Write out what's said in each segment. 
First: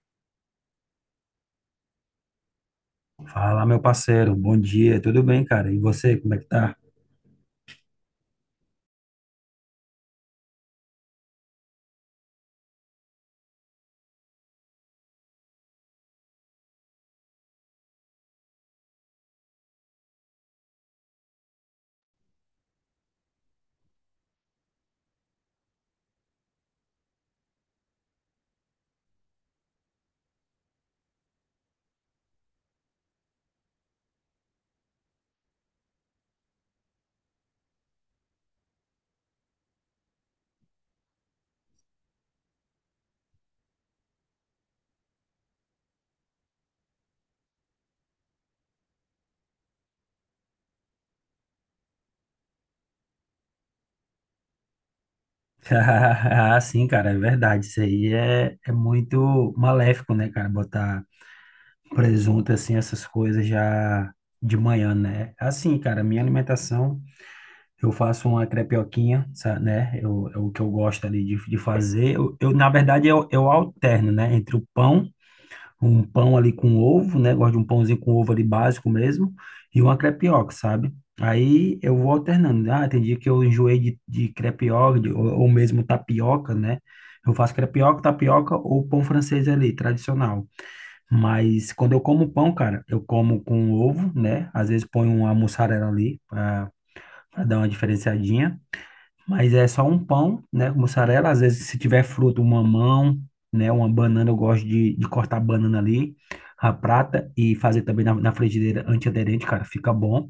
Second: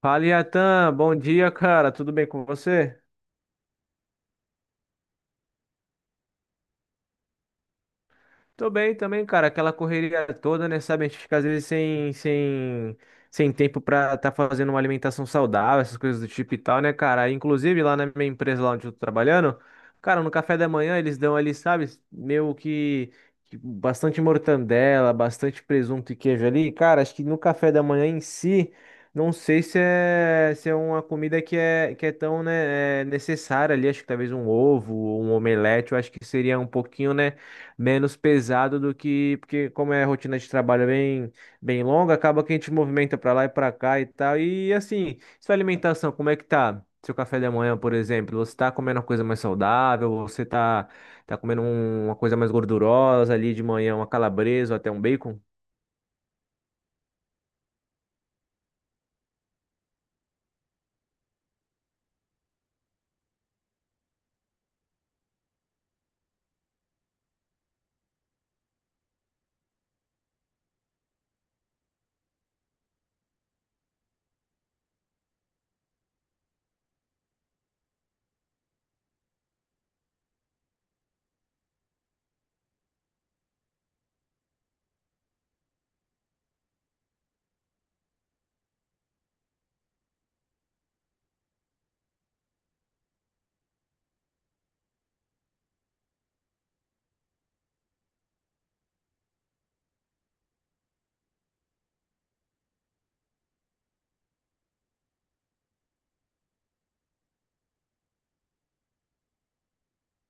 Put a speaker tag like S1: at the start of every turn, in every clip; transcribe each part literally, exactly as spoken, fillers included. S1: Fala, Iatan, bom dia, cara. Tudo bem com você?
S2: Fala, meu parceiro, bom dia, tudo bem, cara? E você, como é que tá?
S1: Tô bem também, cara. Aquela correria toda, né? Sabe, a gente fica às vezes sem, sem, sem tempo pra tá fazendo uma alimentação saudável, essas coisas do tipo e tal, né, cara? Inclusive, lá na minha empresa, lá onde eu tô trabalhando, cara, no café da manhã eles dão ali, sabe, meio que, que bastante mortandela, bastante presunto e queijo ali. Cara, acho que no café da manhã em si, não sei se é, se é uma comida que é, que é tão, né, é necessária ali. Acho que talvez um ovo, um omelete, eu acho que seria um pouquinho, né, menos pesado do que, porque como é a rotina de trabalho bem, bem longa, acaba que a gente movimenta para lá e para cá e tal. E assim, sua alimentação, como é que tá? Seu café da manhã, por exemplo, você tá comendo uma coisa mais saudável, você tá, tá comendo um- uma coisa mais gordurosa ali de manhã, uma calabresa ou até um bacon?
S2: Ah, sim, cara, é verdade. Isso aí é, é muito maléfico, né, cara? Botar presunto, assim, essas coisas já de manhã, né? Assim, cara, minha alimentação, eu faço uma crepioquinha, sa- né? Eu, é o que eu gosto ali de, de fazer. Eu, eu, na verdade, eu, eu alterno, né? Entre o pão um pão ali com ovo, né? Gosto de um pãozinho com ovo ali básico mesmo, e uma crepioca, sabe? Aí eu vou alternando. Ah, tem dia que eu enjoei de, de crepioca, de- ou, ou mesmo tapioca, né? Eu faço crepioca, tapioca ou pão francês ali, tradicional. Mas quando eu como pão, cara, eu como com ovo, né? Às vezes ponho uma mussarela ali para dar uma diferenciadinha. Mas é só um pão, né, com mussarela. Às vezes, se tiver fruta, um mamão, né, uma banana, eu gosto de, de cortar a banana ali, a prata, e fazer também na, na frigideira antiaderente, cara, fica bom.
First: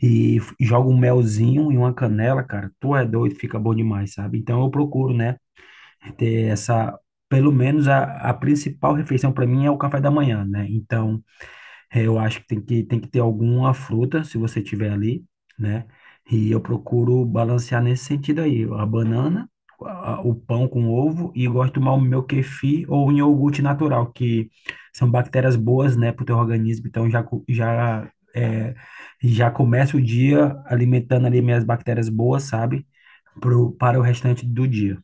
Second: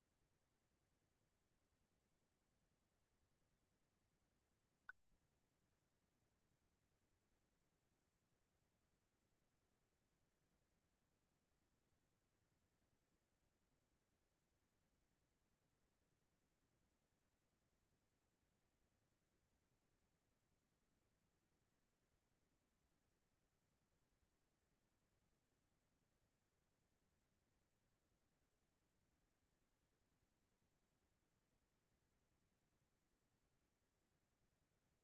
S2: E f- joga um melzinho e uma canela, cara, tu é doido, fica bom demais, sabe? Então eu procuro, né, ter essa, pelo menos a, a principal refeição para mim é o café da manhã, né? Então, é, eu acho que tem que, tem que ter alguma fruta, se você tiver ali, né? E eu procuro balancear nesse sentido aí, a banana, a- o pão com ovo e gosto de tomar o meu kefir ou um iogurte natural, que são bactérias boas, né, para o teu organismo. Então já, co- já, é, já começa o dia alimentando ali minhas bactérias boas, sabe? Pro, para o restante do dia.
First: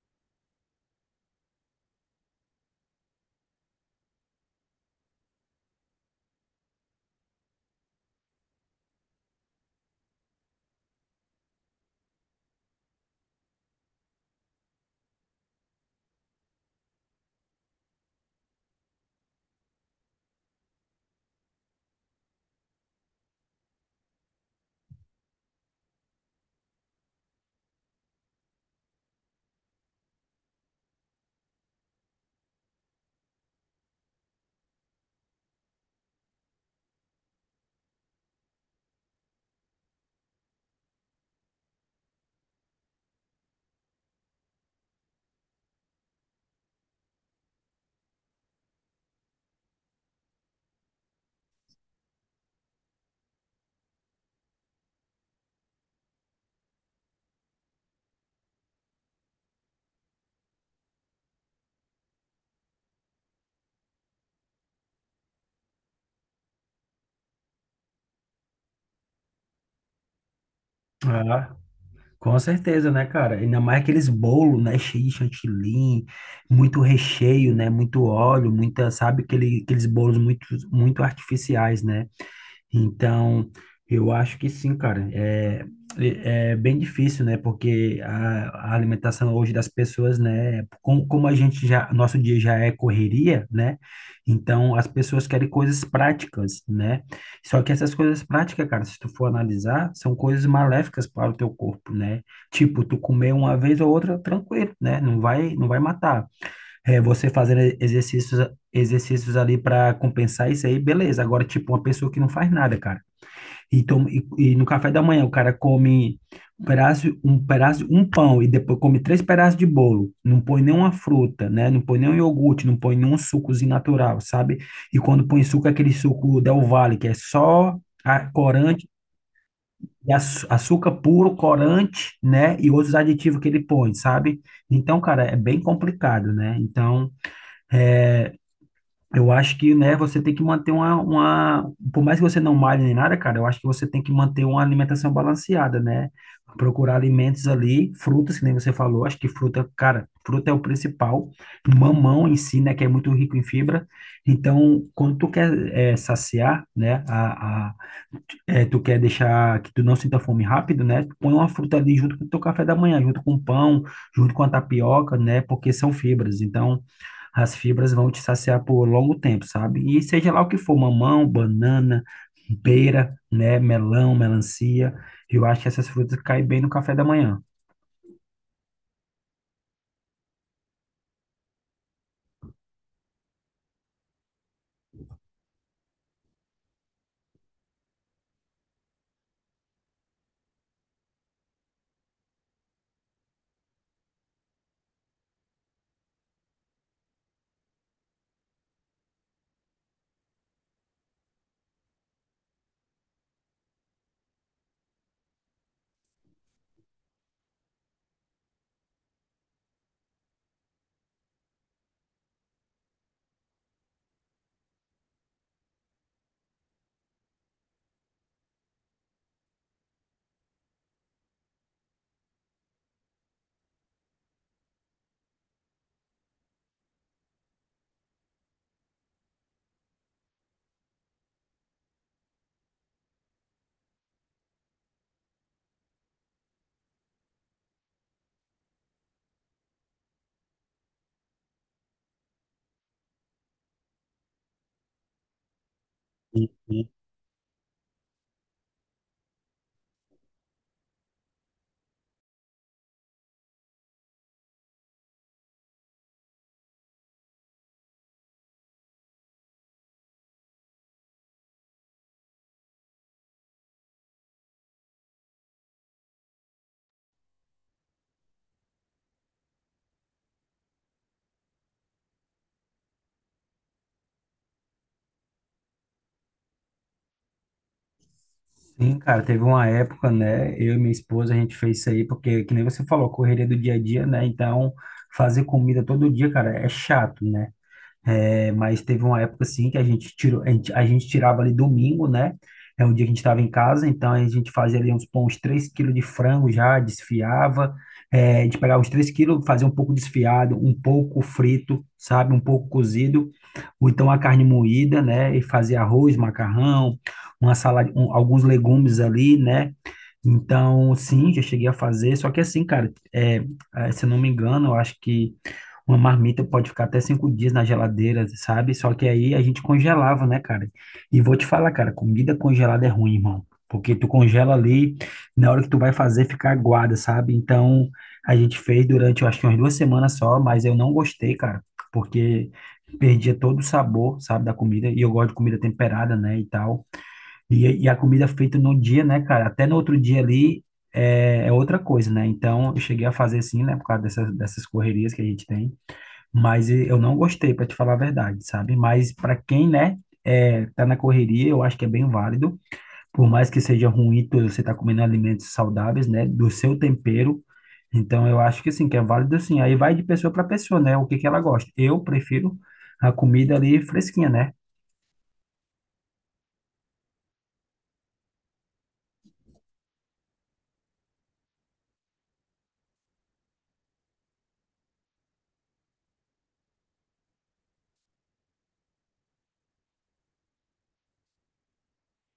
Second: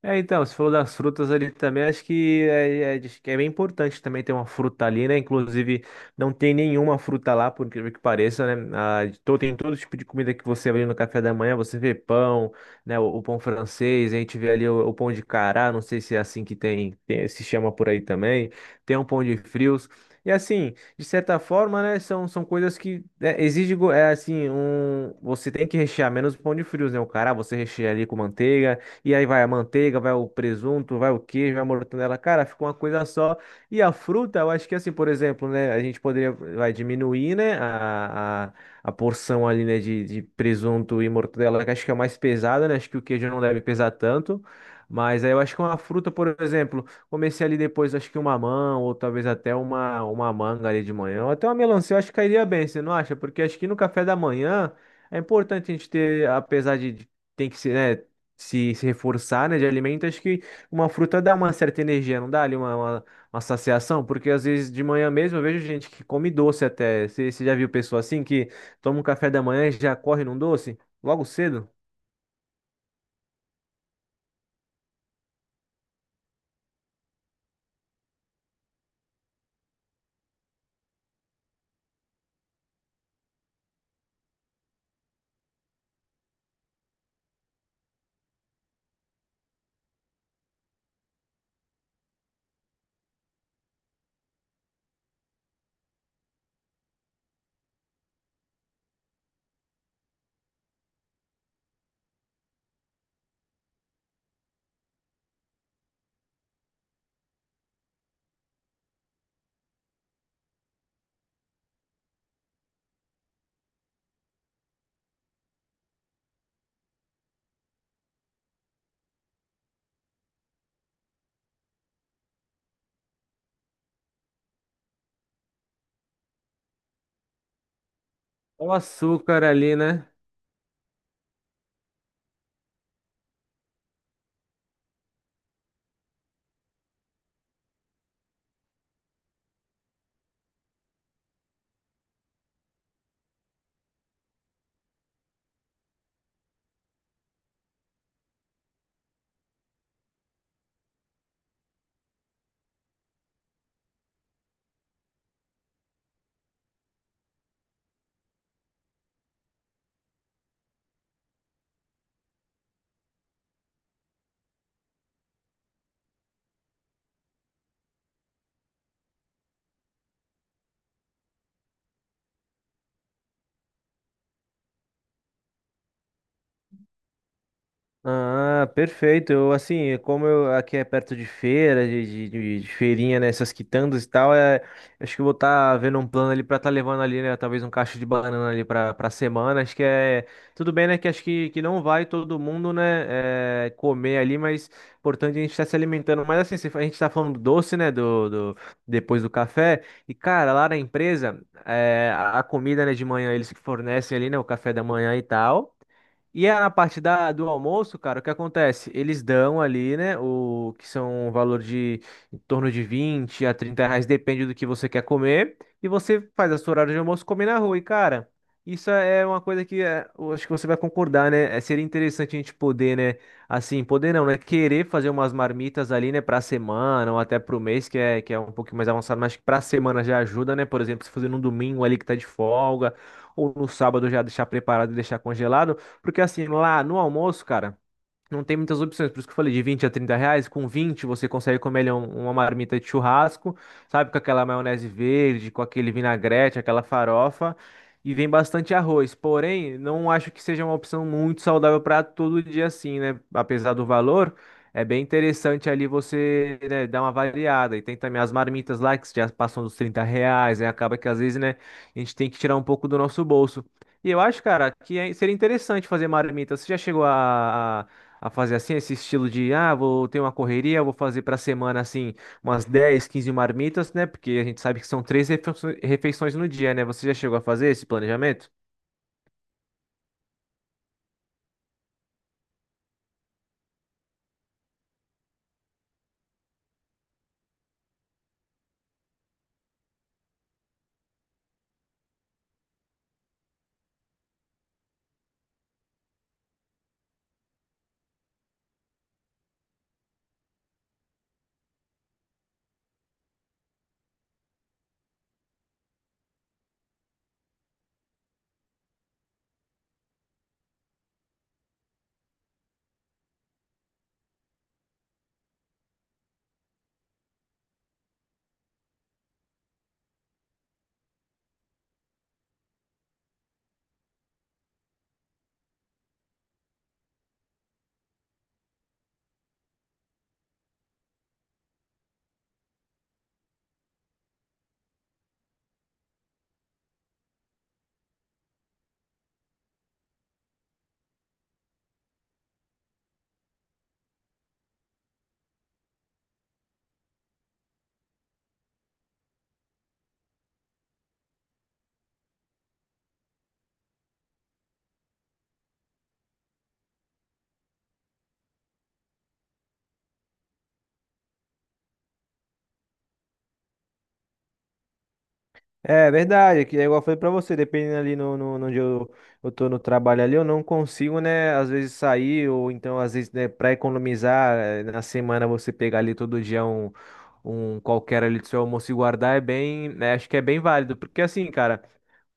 S1: É, então, você falou das frutas ali também, acho que é, é, diz que é bem importante também ter uma fruta ali, né? Inclusive, não tem nenhuma fruta lá, por incrível que pareça, né? Ah, de to- tem todo tipo de comida que você vê no café da manhã, você vê pão, né? O, o pão francês, a gente vê ali o, o pão de cará, não sei se é assim que tem, tem- se chama por aí também, tem um pão de frios. E assim, de certa forma, né, são, são coisas que né, exige, go- é assim, um, você tem que rechear menos o pão de frios, né? O cará você recheia ali com manteiga, e aí vai a manteiga, vai o presunto, vai o queijo, vai a mortadela. Cara, fica uma coisa só. E a fruta, eu acho que assim, por exemplo, né? A gente poderia vai diminuir, né? A, a, a porção ali, né, De, de presunto e mortadela, que acho que é mais pesada, né? Acho que o queijo não deve pesar tanto. Mas aí eu acho que uma fruta, por exemplo, comecei ali depois, acho que uma mamão, ou talvez até uma, uma manga ali de manhã, ou até uma melancia, eu acho que cairia bem, você não acha? Porque acho que no café da manhã é importante a gente ter, apesar de de- tem que ser, né, se, se reforçar, né, de alimento, acho que uma fruta dá uma certa energia, não dá ali uma, uma, uma saciação, porque às vezes de manhã mesmo eu vejo gente que come doce até. Você você já viu pessoa assim que toma um café da manhã e já corre num doce? Logo cedo?
S2: Com certeza, né, cara? Ainda mais aqueles bolos, né, cheio de chantilly, muito recheio, né, muito óleo, muita, sabe, aquele, aqueles bolos muito, muito artificiais, né? Então, eu acho que sim, cara. É, é é bem difícil, né? Porque a, a alimentação hoje das pessoas, né? Como, como a gente já, nosso dia já é correria, né? Então, as pessoas querem coisas práticas, né? Só que essas coisas práticas, cara, se tu for analisar, são coisas maléficas para o teu corpo, né? Tipo, tu comer uma vez ou outra, tranquilo, né? Não vai, não vai matar. É, você fazendo exercícios, exercícios ali para compensar isso aí, beleza. Agora, tipo, uma pessoa que não faz nada, cara. E, toma, e, e no café da manhã o cara come um pedaço, um pedaço, um pão e depois come três pedaços de bolo. Não põe nenhuma fruta, né? Não põe nenhum iogurte, não põe nenhum sucozinho natural, sabe? E quando põe suco, é aquele suco Del Valle, que é só a
S1: Olha o
S2: corante,
S1: açúcar ali, né?
S2: e açu- açúcar puro, corante, né? E outros aditivos que ele põe, sabe? Então, cara, é bem complicado, né? Então. É, eu acho que, né, você tem que manter uma, uma, por mais que você não malhe nem nada, cara, eu acho que você tem que manter uma alimentação balanceada, né? Procurar alimentos ali, frutas, que nem você falou, acho que fruta, cara, fruta é o principal, mamão em si, né, que é muito rico em fibra. Então, quando tu quer eh, saciar, né, a, a- é, tu quer deixar que tu não sinta fome rápido, né? Tu põe uma fruta ali junto com o teu café da manhã, junto com o pão, junto com a tapioca, né? Porque são fibras. Então, as fibras vão te saciar por longo tempo, sabe? E seja lá o que for, mamão, banana, pera, né? Melão, melancia. Eu acho que essas frutas caem bem no café da manhã.
S1: Ah, perfeito. Eu, assim, como eu, aqui é perto de feira, de, de, de- de feirinha, né? Essas quitandas e tal, é, acho que eu vou estar vendo um plano ali pra estar levando ali, né? Talvez um cacho de banana ali pra, pra semana. Acho que é. Tudo bem, né? Que acho que, que não vai todo mundo, né, é, comer ali, mas é importante a gente estar se alimentando. Mas assim, se a gente tá falando do doce, né? Do, do, depois do café. E, cara, lá na empresa, é, a a comida, né, de manhã, eles que fornecem ali, né? O café da manhã e tal. E é na parte da, do almoço, cara, o que acontece? Eles dão ali, né, o que são um valor de em torno de vinte a trinta reais, depende do que você quer comer. E você faz a sua hora de almoço comer na rua. E, cara, isso é uma coisa que é, eu acho que você vai concordar, né? É, seria interessante a gente poder, né, assim, poder não, né, querer fazer umas marmitas ali, né, pra semana ou até pro mês, que é, que é um pouquinho mais avançado, mas que pra semana já ajuda, né? Por exemplo, se fazer num domingo ali que tá de folga, ou no sábado já deixar preparado e deixar congelado. Porque assim, lá no almoço, cara, não tem muitas opções, por isso que eu falei de vinte a trinta reais. Com vinte você consegue comer ali um- uma marmita de churrasco, sabe? Com aquela maionese verde, com aquele vinagrete, aquela
S2: E
S1: farofa. E vem bastante arroz. Porém, não acho que seja uma opção muito saudável para todo dia assim, né? Apesar do valor, é bem interessante ali você, né, dar uma variada. E tem também as marmitas lá que já passam dos trinta reais, né? Acaba que às vezes, né, a gente tem que tirar um pouco do nosso bolso. E eu acho, cara, que é- seria interessante fazer marmita. Você já chegou a a fazer assim, esse estilo de, ah, vou ter uma correria, vou fazer para semana assim, umas dez, quinze marmitas, né? Porque a gente sabe que são três refeiço- refeições no dia, né? Você já chegou a fazer esse planejamento?
S2: sim, cara, teve uma época, né? Eu e minha esposa, a gente fez isso aí, porque, que nem você falou, correria do dia a dia, né? Então, fazer comida todo dia, cara, é chato, né? É, mas teve uma época assim que a gente tirou, a gente, a gente tirava ali domingo, né? É um dia que a gente estava em casa, então a gente fazia ali uns, pô, uns três quilos de frango já, desfiava. É, a gente pegava os três quilos, fazia um pouco desfiado, um pouco frito, sabe? Um pouco cozido, ou então a carne moída, né? E fazia arroz, macarrão, uma salada, um- alguns legumes ali, né? Então, sim, já cheguei a fazer, só que assim, cara, é, é, se eu não me engano, eu acho que uma marmita pode ficar até cinco dias na geladeira, sabe? Só que aí a gente congelava, né, cara? E vou te falar, cara, comida congelada é ruim, irmão, porque tu congela ali, na hora que tu vai fazer, fica aguada, sabe? Então, a gente fez durante, eu acho que umas duas semanas só, mas eu não gostei, cara, porque perdia todo o sabor, sabe, da comida, e eu gosto de comida temperada, né, e tal. E, e a comida feita num dia, né, cara? Até no outro dia ali é, é outra coisa, né? Então eu cheguei a fazer assim, né? Por causa dessas, dessas correrias que a gente tem. Mas e- eu não gostei, para te falar a verdade, sabe? Mas para quem, né, é, tá na correria, eu acho que é bem válido. Por mais que seja ruim, tu- você tá comendo alimentos saudáveis, né? Do seu tempero. Então eu acho que sim, que é válido assim. Aí vai de pessoa para pessoa, né? O que que ela gosta. Eu prefiro a comida ali fresquinha, né?
S1: É verdade, é que é igual eu falei pra você, dependendo ali no, no, no onde eu, eu tô no trabalho ali, eu não consigo, né, às vezes sair, ou então, às vezes, né, pra economizar, eh, na semana você pegar ali todo dia um, um qualquer ali do seu almoço e guardar é bem, né, acho que é bem válido, porque assim, cara,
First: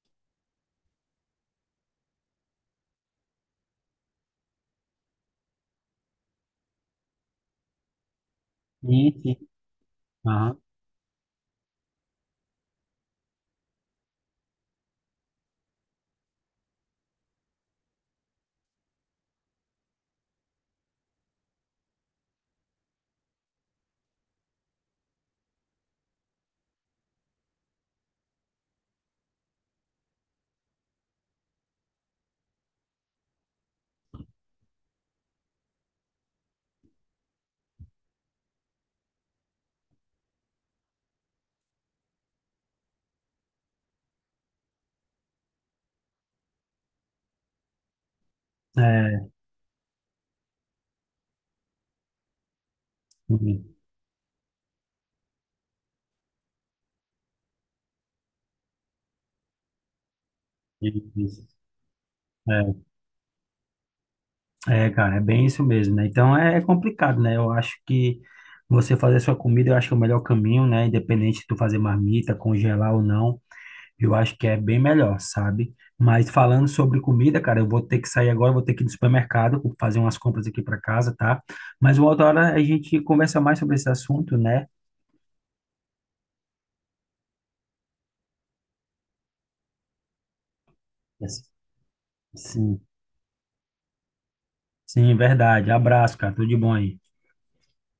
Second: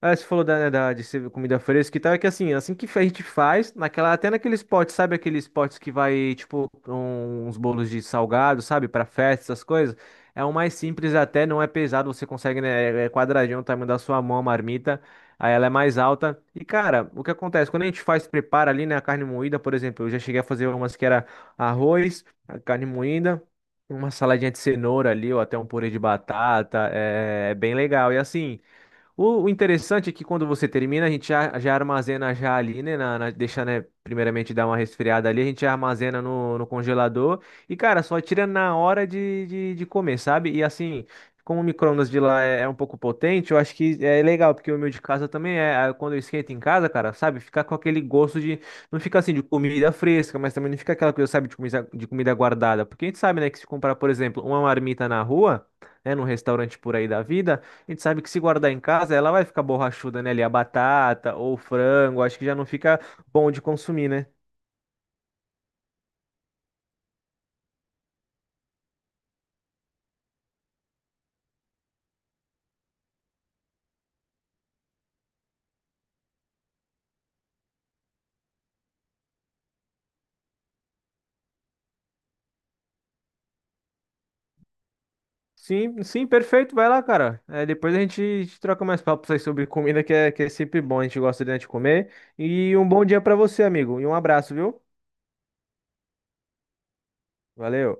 S1: ah, você falou da, né, da- de ser comida fresca e tal, é que assim, assim que a gente faz, naquela, até naqueles potes, sabe aqueles potes que vai, tipo, um- uns bolos de salgado, sabe, pra
S2: Sim, sim.
S1: festa, essas coisas, é um
S2: Aham.
S1: mais simples até, não é pesado, você consegue, né, é é quadradinho o tamanho da sua mão, a marmita, aí ela é mais alta, e cara, o que acontece, quando a gente faz, prepara ali, né, a carne moída, por exemplo, eu já cheguei a fazer umas que era arroz, a carne moída, uma saladinha de cenoura ali, ou até um purê de batata, é é bem legal, e assim. O, o interessante é que quando você termina, a gente já, já armazena já ali, né? Na, na- deixa, né? Primeiramente dar uma resfriada ali, a gente armazena no, no congelador. E, cara, só tira na hora de, de, de comer, sabe? E assim, como o micro-ondas de lá é, é um pouco potente, eu acho que é legal, porque o meu de casa também é. Aí quando eu esquento em casa, cara, sabe? Fica com aquele gosto de. Não fica
S2: É,
S1: assim de comida fresca, mas também não fica aquela coisa, sabe, de comida, de comida guardada. Porque a gente sabe, né, que se
S2: uhum.
S1: comprar, por exemplo, uma marmita na rua, né? Num restaurante por aí da vida. A gente sabe que se guardar em casa, ela vai ficar borrachuda, né? Ali a batata
S2: Isso.
S1: ou o frango, acho que já não fica bom de consumir, né?
S2: É, é, cara, é bem isso mesmo, né? Então é é complicado, né? Eu acho que você fazer sua comida, eu acho que é o melhor caminho, né? Independente de tu fazer marmita, congelar ou não, eu acho que é bem melhor, sabe? Mas falando sobre comida, cara, eu vou ter que sair agora, eu vou ter que ir no supermercado, vou fazer umas compras aqui para casa, tá? Mas uma outra hora a gente conversa mais sobre esse assunto, né?
S1: Sim, sim, perfeito, vai lá, cara. É, depois a gente, a gente troca mais papos aí sobre comida, que é, que é sempre bom, a gente gosta de, né, de comer. E
S2: Sim,
S1: um bom dia pra você, amigo, e um abraço, viu?
S2: sim, verdade. Abraço, cara. Tudo de bom aí.
S1: Valeu.